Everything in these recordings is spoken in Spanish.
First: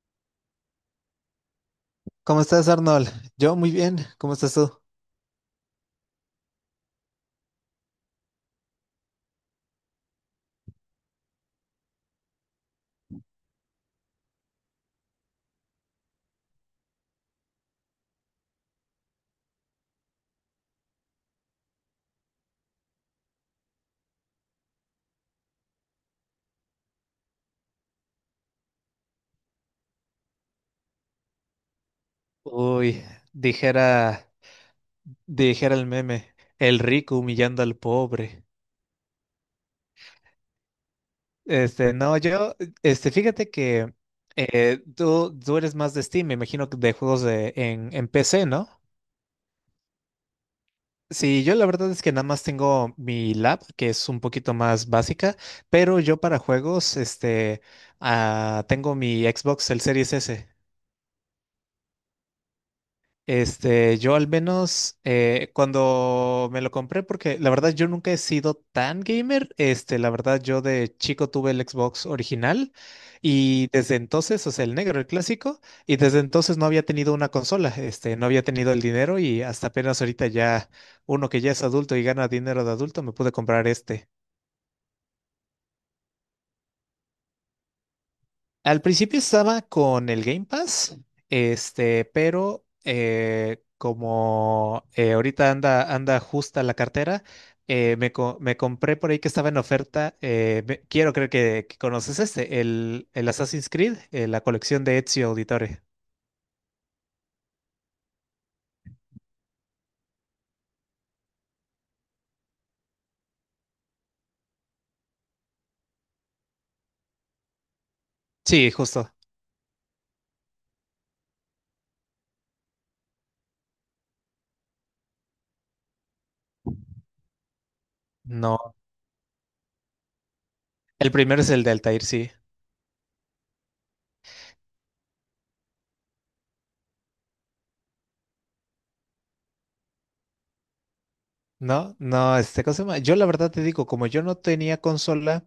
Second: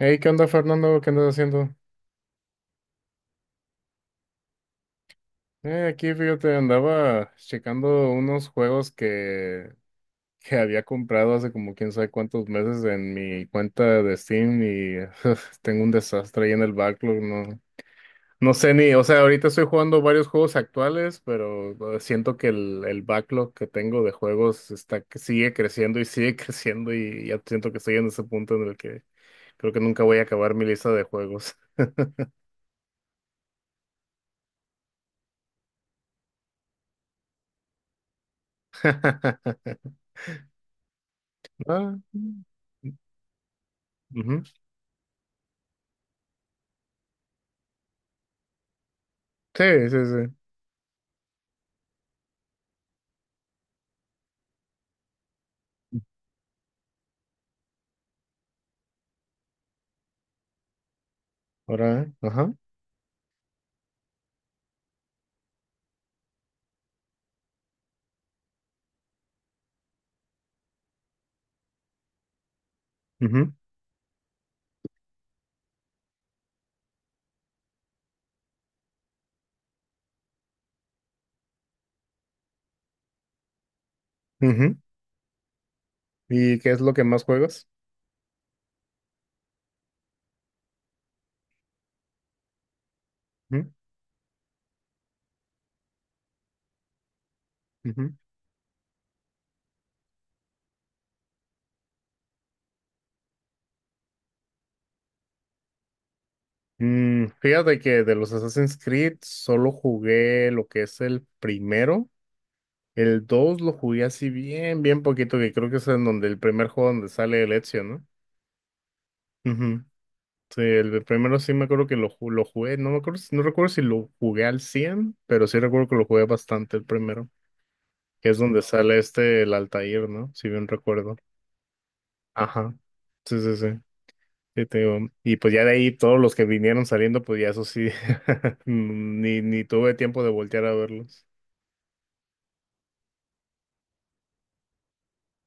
Hey, ¿qué onda, Fernando? ¿Qué andas haciendo? ¿Cómo estás, Arnold? Yo muy bien. ¿Cómo estás tú? Aquí, fíjate, andaba checando unos juegos que había comprado hace como quién sabe cuántos meses en mi cuenta de Steam y tengo un desastre ahí en el backlog. No, no sé ni, o sea, ahorita estoy jugando varios juegos actuales, pero siento que el backlog que tengo de juegos está, que sigue creciendo y sigue creciendo, y ya siento que estoy en ese punto en el que creo que nunca voy a acabar mi lista de juegos. Uy, dijera, dijera el meme, el rico humillando al pobre. Este, Ah. no, yo, este, fíjate que Ujú. Tú eres más de Steam, me imagino que de juegos de, en PC, ¿no? Sí, sí, sí. Sí, yo la verdad es que nada más tengo mi lab, que es un poquito más básica, pero yo para juegos, este, ah, tengo mi Xbox, el Series S. Ahora, ajá. Este, yo al menos cuando me lo compré, porque la verdad yo nunca he sido tan gamer, este, la verdad yo de chico tuve el Xbox original Ujú, y desde entonces, o sea, el negro, el clásico, y desde entonces no había tenido una consola, este, no había tenido el dinero y hasta apenas ahorita ya uno que ya es adulto y gana dinero de adulto me pude comprar este. ujú. ¿Y qué es lo que más juegas? Al principio estaba con el Game Pass, este, pero Ujú, como ahorita anda, anda justa la cartera, me, ujú. Me compré por ahí que estaba en oferta. Quiero creer que conoces este, el Assassin's Creed, la colección de Ezio Auditore. Mm, fíjate que de los Assassin's Creed solo jugué lo que es el primero. El 2 lo jugué así bien, bien poquito, que creo que es en donde el primer juego donde sale el Ezio, ¿no? Sí, justo. Ujú. Sí, el de primero sí me acuerdo que lo jugué, no me acuerdo, no recuerdo si lo jugué al cien, pero sí recuerdo que lo jugué bastante el primero, que es donde No, sale este, el Altair, ¿no? Si bien el recuerdo. primero es el de Altair, sí. Ajá. Sí, sí, sí. Sí, te digo, y pues ya de ahí todos los que vinieron saliendo, pues ya eso sí, ni tuve tiempo de voltear a verlos. No, no, este, ¿cómo se llama? Yo la verdad te digo, como yo no tenía consola,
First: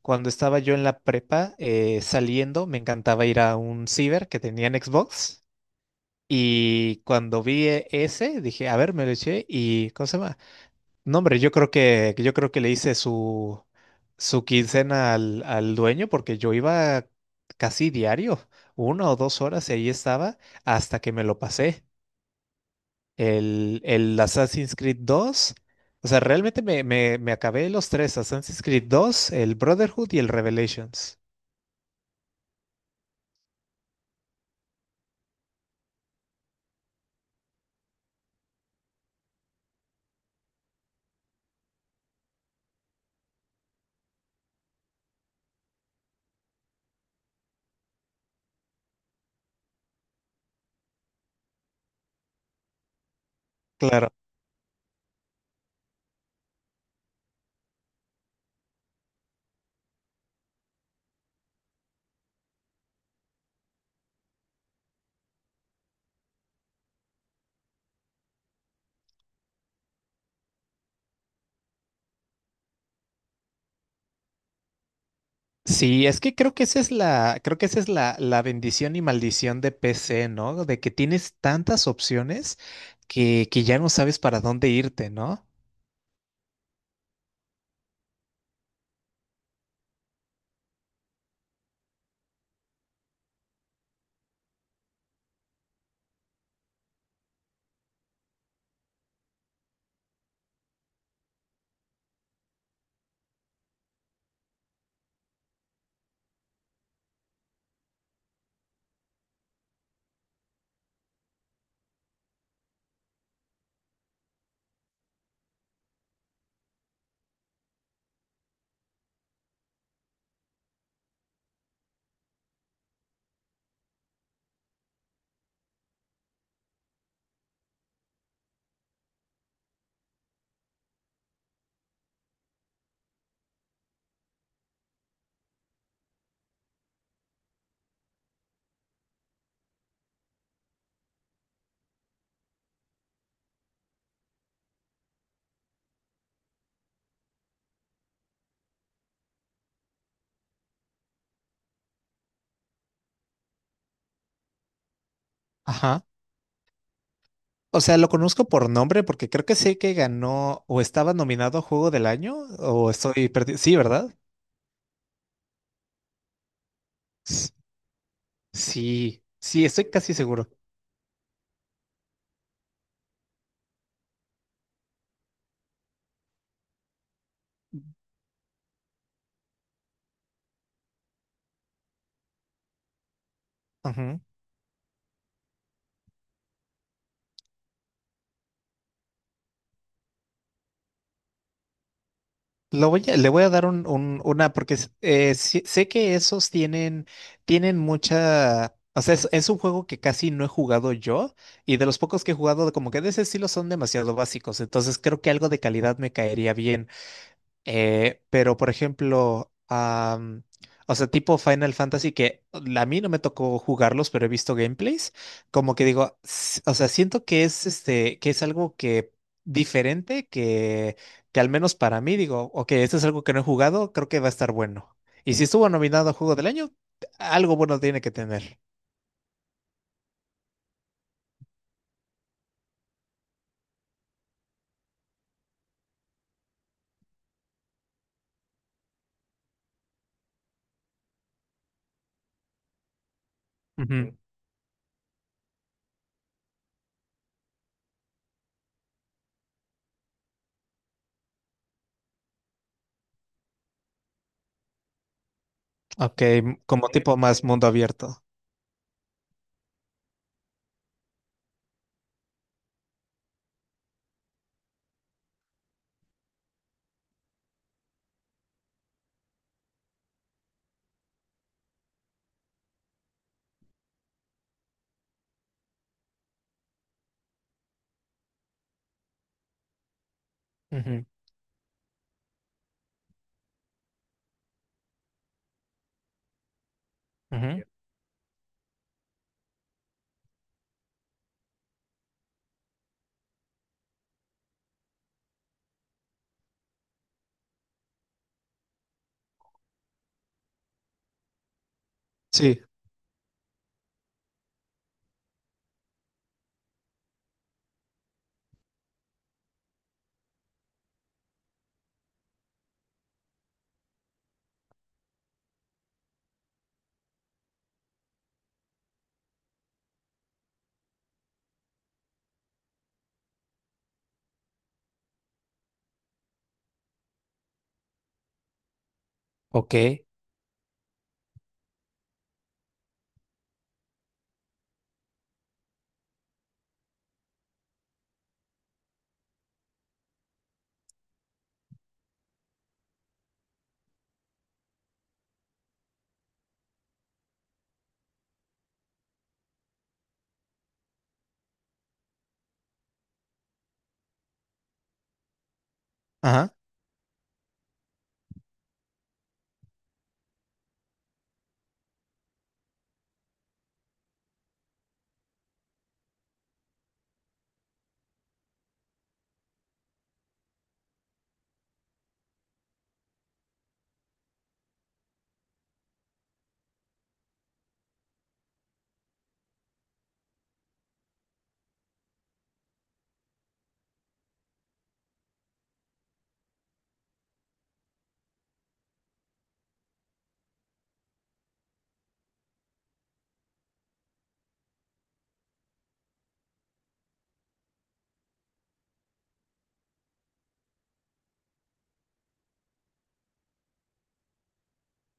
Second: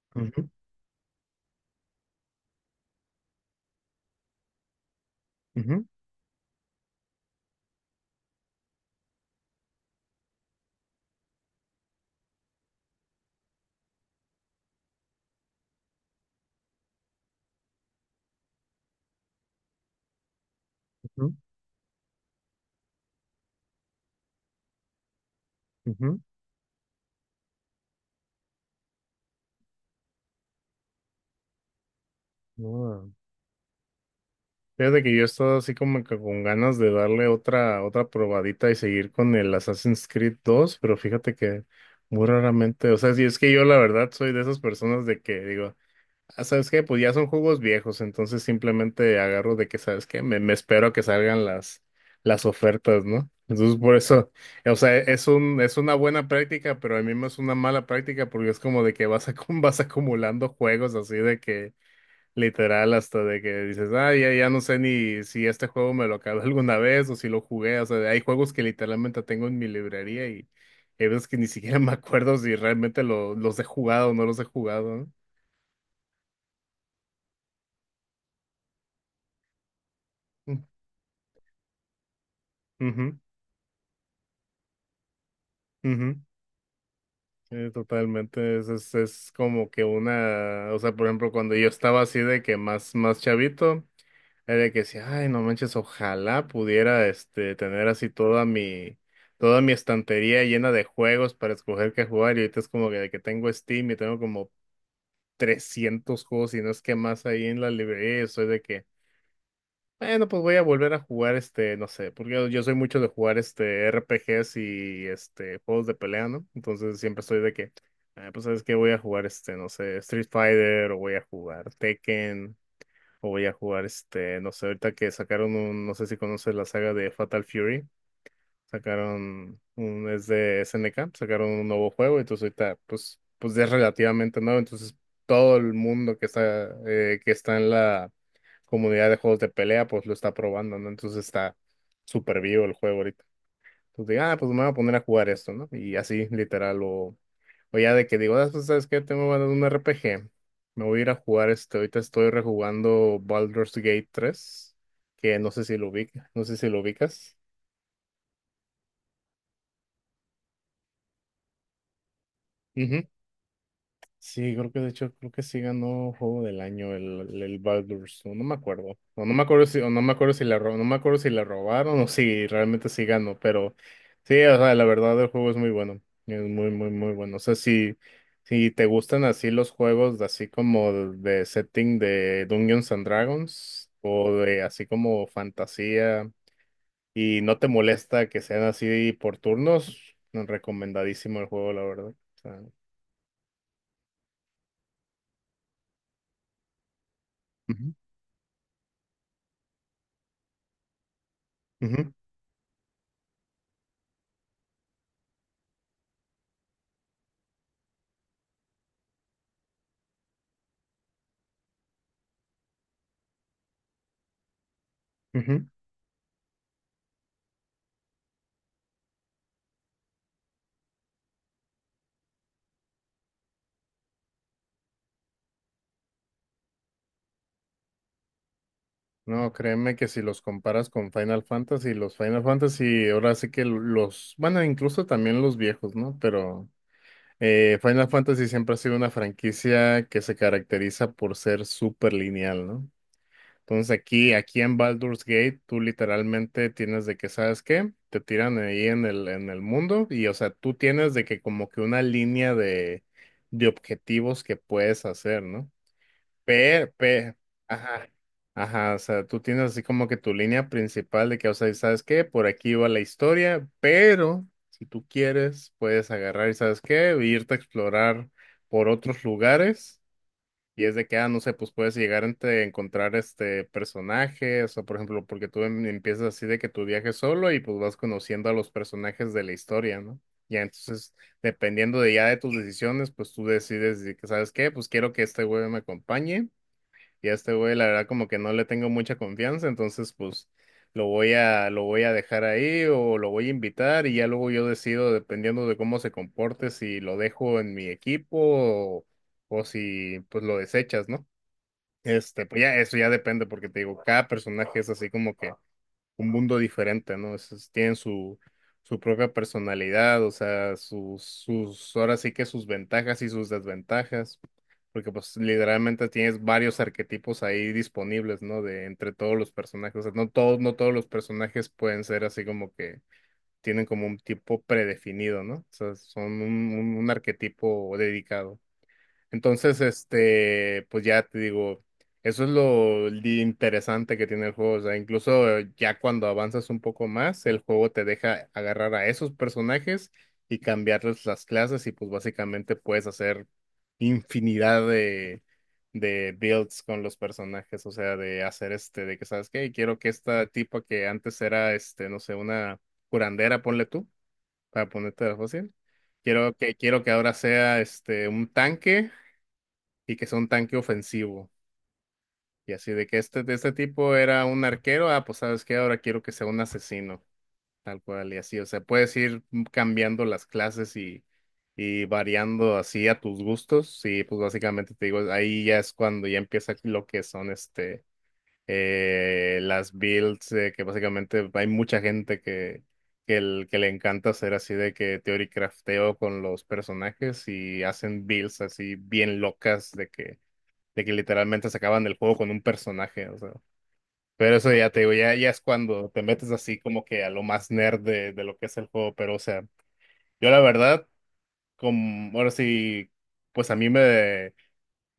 cuando Ujú, estaba yo en la prepa saliendo, me encantaba ir a un ciber que tenía en Xbox. ujú, Y cuando vi ese, dije, a ver, me lo eché y ¿cómo se llama? No, hombre, yo creo que le hice su, su quincena al, al dueño porque yo iba casi diario, una o dos horas y ahí estaba hasta que me ujú, lo pasé el Assassin's Creed dos. O ujú. sea, realmente me, me, me acabé los tres, Assassin's Creed dos, el Brotherhood y el Revelations. No, fíjate que yo he estado así como que con ganas de darle otra probadita y seguir con el Assassin's Creed dos, pero fíjate que muy raramente, o sea, si es que yo la verdad soy de esas personas de que digo, ah, ¿sabes qué? Pues ya son juegos viejos, entonces simplemente agarro de que, ¿sabes qué? Me espero a que salgan las ofertas, ¿no? Entonces por Claro. eso, o sea, es un, es una buena práctica, pero al mismo es una mala práctica porque es como de que vas acumulando juegos así de que literal hasta de que dices, ah, ya no sé ni si este juego me lo acabé alguna vez o si lo jugué, o sea, hay juegos que literalmente tengo en mi librería y hay veces que ni siquiera me acuerdo si realmente los he jugado o no los he jugado, Sí, es que creo que esa es la, creo que esa es la, la bendición y maldición de PC, ¿no? ¿no? De que tienes tantas opciones Ujú. Que ya no sabes para dónde irte, ¿no? Ujú, totalmente, es como que una, o sea, por ejemplo, cuando yo estaba así de que más, más chavito, era de que decía, ay, no manches, ojalá pudiera, este, tener así toda mi estantería llena de juegos para escoger qué jugar, y ahorita es como que de que tengo Steam y tengo como 300 juegos y no es que más ahí en la librería, y soy de que, bueno, pues voy a volver a jugar este, no sé, porque yo soy mucho de jugar este RPGs y este juegos de pelea, ¿no? Entonces siempre estoy de que, ah, pues sabes que voy a jugar este, no sé, Street Fighter, o voy a jugar Tekken, o voy a jugar este, no sé, ahorita que sacaron un, no sé si conoces la saga de Fatal Fury, sacaron un, es de SNK, sacaron un nuevo juego, entonces ahorita, pues ya es relativamente nuevo, entonces todo el mundo que está en la comunidad de juegos de pelea, pues lo está probando, ¿no? Entonces está súper vivo el juego ahorita. Entonces digo, ah, pues me voy a poner a jugar esto, ¿no? Y así, literal, o ya de que digo, ah, pues, ¿sabes qué? Tengo ganas de un RPG, me voy a ir a jugar este, ahorita estoy rejugando Baldur's Gate tres, que no sé si lo Ajá. ubica, no sé si lo ubicas. O sea, lo conozco por nombre porque creo que sé que ganó o estaba nominado a Juego del Año o Ujú. estoy perdido. Sí, ¿verdad? Sí, creo que de hecho, creo que sí ganó juego del año S- el Baldur's, no, no me acuerdo. Sí, No, no me acuerdo sí, si, o estoy no me casi acuerdo seguro. No me acuerdo si la robaron o si realmente sí ganó, pero sí, o sea, la verdad el juego es muy bueno. Es muy, muy, muy bueno. O sea, si, si te gustan así los juegos de así como de setting de Dungeons and Dragons, o de así como fantasía, y no te molesta que sean así por turnos, recomendadísimo el juego, la verdad. O sea, Le voy a dar un, una, porque sé que esos tienen, tienen ujú, mucha, o sea, es un juego que casi no he jugado yo y de los ujú, pocos que he jugado, como que de ese estilo son demasiado básicos, entonces creo que algo de calidad me caería bien. Pero, por ejemplo, am, o sea, tipo Final Fantasy, que a mí no me tocó jugarlos, pero he visto gameplays, ujú. como que digo, o sea, siento que es este, que es algo que diferente, que al menos para mí digo, ok, esto es algo que no he jugado, creo que va a estar bueno. Y si estuvo nominado a Juego del Año, algo bueno tiene que tener. No, créeme que si los comparas con Final Fantasy, los Final Fantasy, ahora sí que los, bueno, incluso también los viejos, ¿no? Pero Final Fantasy siempre ha sido una franquicia que se caracteriza por ser súper lineal, ¿no? Entonces Ujú. Aquí en Baldur's Gate, tú literalmente tienes de que, ¿sabes qué? Te tiran ahí en en el mundo y, o sea, tú tienes de que como que una línea de objetivos que puedes hacer, ¿no? Ok, como Pero, tipo pero, más mundo ajá, abierto. ajá, o sea, tú tienes así como que tu línea principal de que, o sea, ¿sabes qué? Por aquí va la historia, pero si tú quieres, puedes agarrar y, ¿sabes qué? Irte a explorar por otros lugares. Y es de que, ah, no sé, pues puedes llegar a encontrar este personajes, o por ejemplo, porque empiezas así de que tu viaje solo y pues vas conociendo a los personajes de la historia, ¿no? Ya Ujú, entonces, dependiendo de ya de tus decisiones, pues tú decides de que, ¿sabes qué? Pues quiero que este güey me acompañe, y a este ujú. güey, la verdad, como que no le tengo mucha confianza, entonces pues lo voy a dejar ahí, o lo voy a invitar, y ya luego yo decido, dependiendo de cómo se comporte, si lo dejo en mi equipo o si pues lo desechas, ¿no? Este, Sí. pues ya, eso ya depende, porque te digo, cada personaje es así como que un mundo diferente, ¿no? Tienen su propia personalidad, o sea, sus, sus, ahora sí que sus ventajas y sus desventajas, porque pues literalmente tienes varios arquetipos ahí disponibles, ¿no? De entre todos los personajes, o sea, no todos, no todos los personajes pueden ser así como que tienen como un tipo predefinido, ¿no? O sea, son un arquetipo dedicado. Ok. Entonces, este, pues ya te digo, eso es lo interesante que tiene el juego. O sea, incluso ya cuando avanzas un poco más, el juego te deja agarrar a esos personajes y cambiarles las clases, y pues básicamente puedes hacer infinidad de builds con los personajes. O sea, de hacer este, de que, ¿sabes qué? Quiero que esta tipa que antes era, este, no sé, una curandera, ponle tú, para ponerte fácil. Ajá. Quiero que ahora sea este un tanque y que sea un tanque ofensivo. Y así de que este, de este tipo era un arquero, ah, pues sabes qué, ahora quiero que sea un asesino, tal cual, y así, o sea, puedes ir cambiando las clases y variando así a tus gustos, y pues básicamente te digo, ahí ya es cuando ya empieza lo que son este, las builds, que básicamente hay mucha gente que... Que, el, que le encanta hacer así de que teoricrafteo con los personajes y hacen builds así bien locas de que literalmente se acaban el juego con un personaje, o sea. Pero eso ya te digo, ya es cuando te metes así como que a lo más nerd de lo que es el juego, pero o sea, yo la verdad, como, ahora sí, pues a mí me,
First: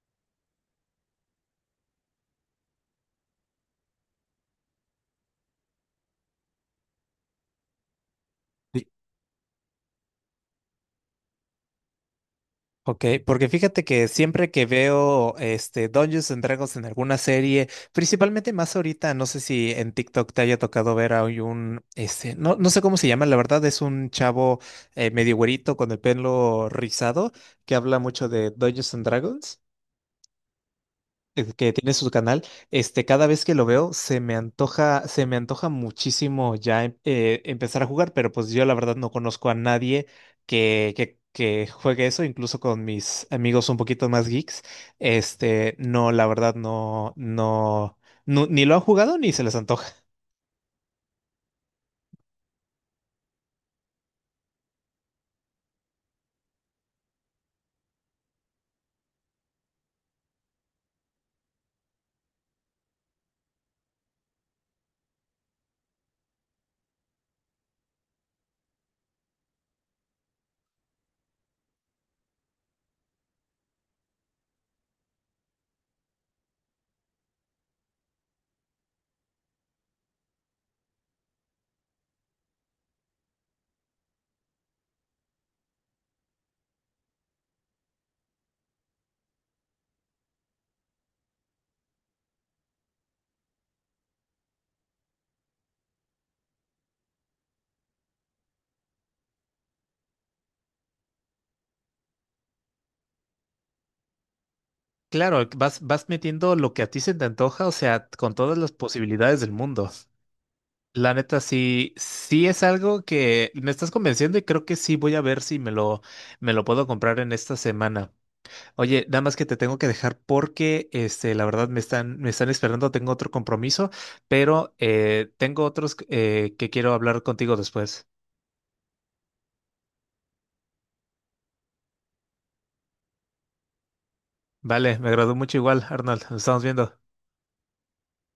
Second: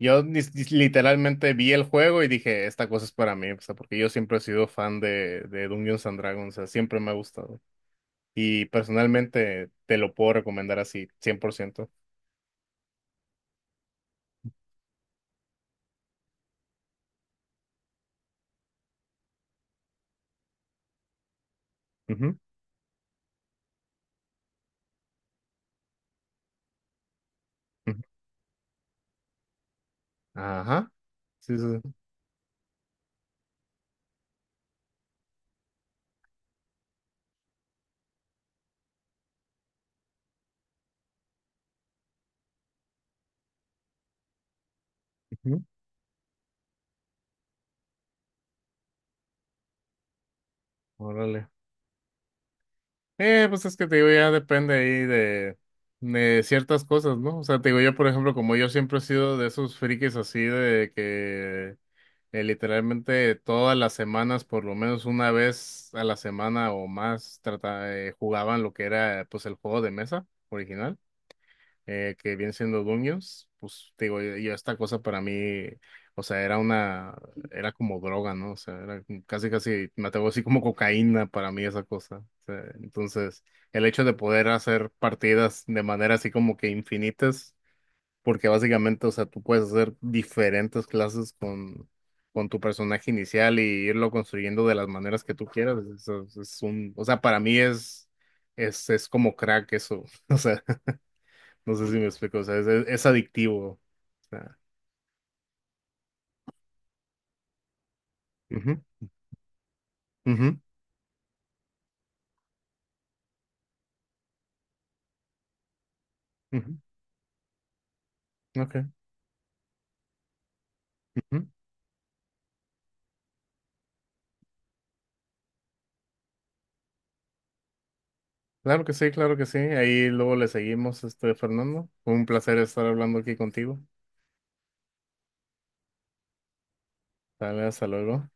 yo literalmente vi el juego y dije, esta cosa es para mí, o sea, porque yo siempre he sido fan de Dungeons and Dragons, o sea, siempre me ha gustado. Y personalmente te lo puedo recomendar así, 100%. Ok, porque fíjate que siempre que veo este Dungeons and Dragons en alguna serie, principalmente más ahorita, no sé si en TikTok te haya tocado ver a hoy un este, Ujú, no, no sé cómo se llama, la verdad es un chavo medio güerito con el pelo rizado que habla ujú. mucho de Dungeons and Dragons Ajá. Sí, sí. que Sí. tiene su canal, este, cada vez que lo veo se me antoja muchísimo ya empezar a jugar, pero pues yo la verdad no conozco a nadie que, que juegue eso, incluso con mis amigos un poquito más geeks, Ujú. este, no, la verdad no, no, no, ni lo han jugado ni se les antoja. Órale. Pues es que te digo, ya depende ahí de ciertas cosas, ¿no? O sea, te digo, yo, por ejemplo, como yo siempre he sido de esos frikis así de que literalmente todas las semanas, por lo menos una vez a la semana o más, trata, jugaban lo que era pues el juego de mesa original, que vienen siendo Dungeons, pues te digo, yo esta cosa para mí, o sea, era una, era como droga, ¿no? O sea, era como- casi, casi, me atrevo así como cocaína para mí esa cosa. O sea, entonces, el hecho de poder hacer partidas de manera así como que infinitas, porque básicamente, o sea, tú puedes hacer diferentes clases con tu personaje inicial y irlo construyendo de las maneras que tú quieras. Es un, o sea, para mí es como crack eso. O sea, no sé si me explico, o sea, es adictivo. O sea, Claro, vas, vas metiendo lo que a ti se te antoja, o sea, con todas las ujú, posibilidades del mundo. ujú, La neta, sí, sí es algo que me estás convenciendo y creo que sí voy a ver si me lo, me lo ujú, puedo comprar en esta semana. ok, Oye, nada más que te tengo que dejar porque, este, la ujú. verdad me están esperando, tengo otro compromiso, pero tengo otros que quiero hablar contigo después. Claro que sí, claro que sí. Ahí luego le seguimos, este, Fernando. Fue un placer estar hablando aquí contigo. Vale, me agradó mucho igual, Arnold, nos estamos viendo. Dale, hasta luego.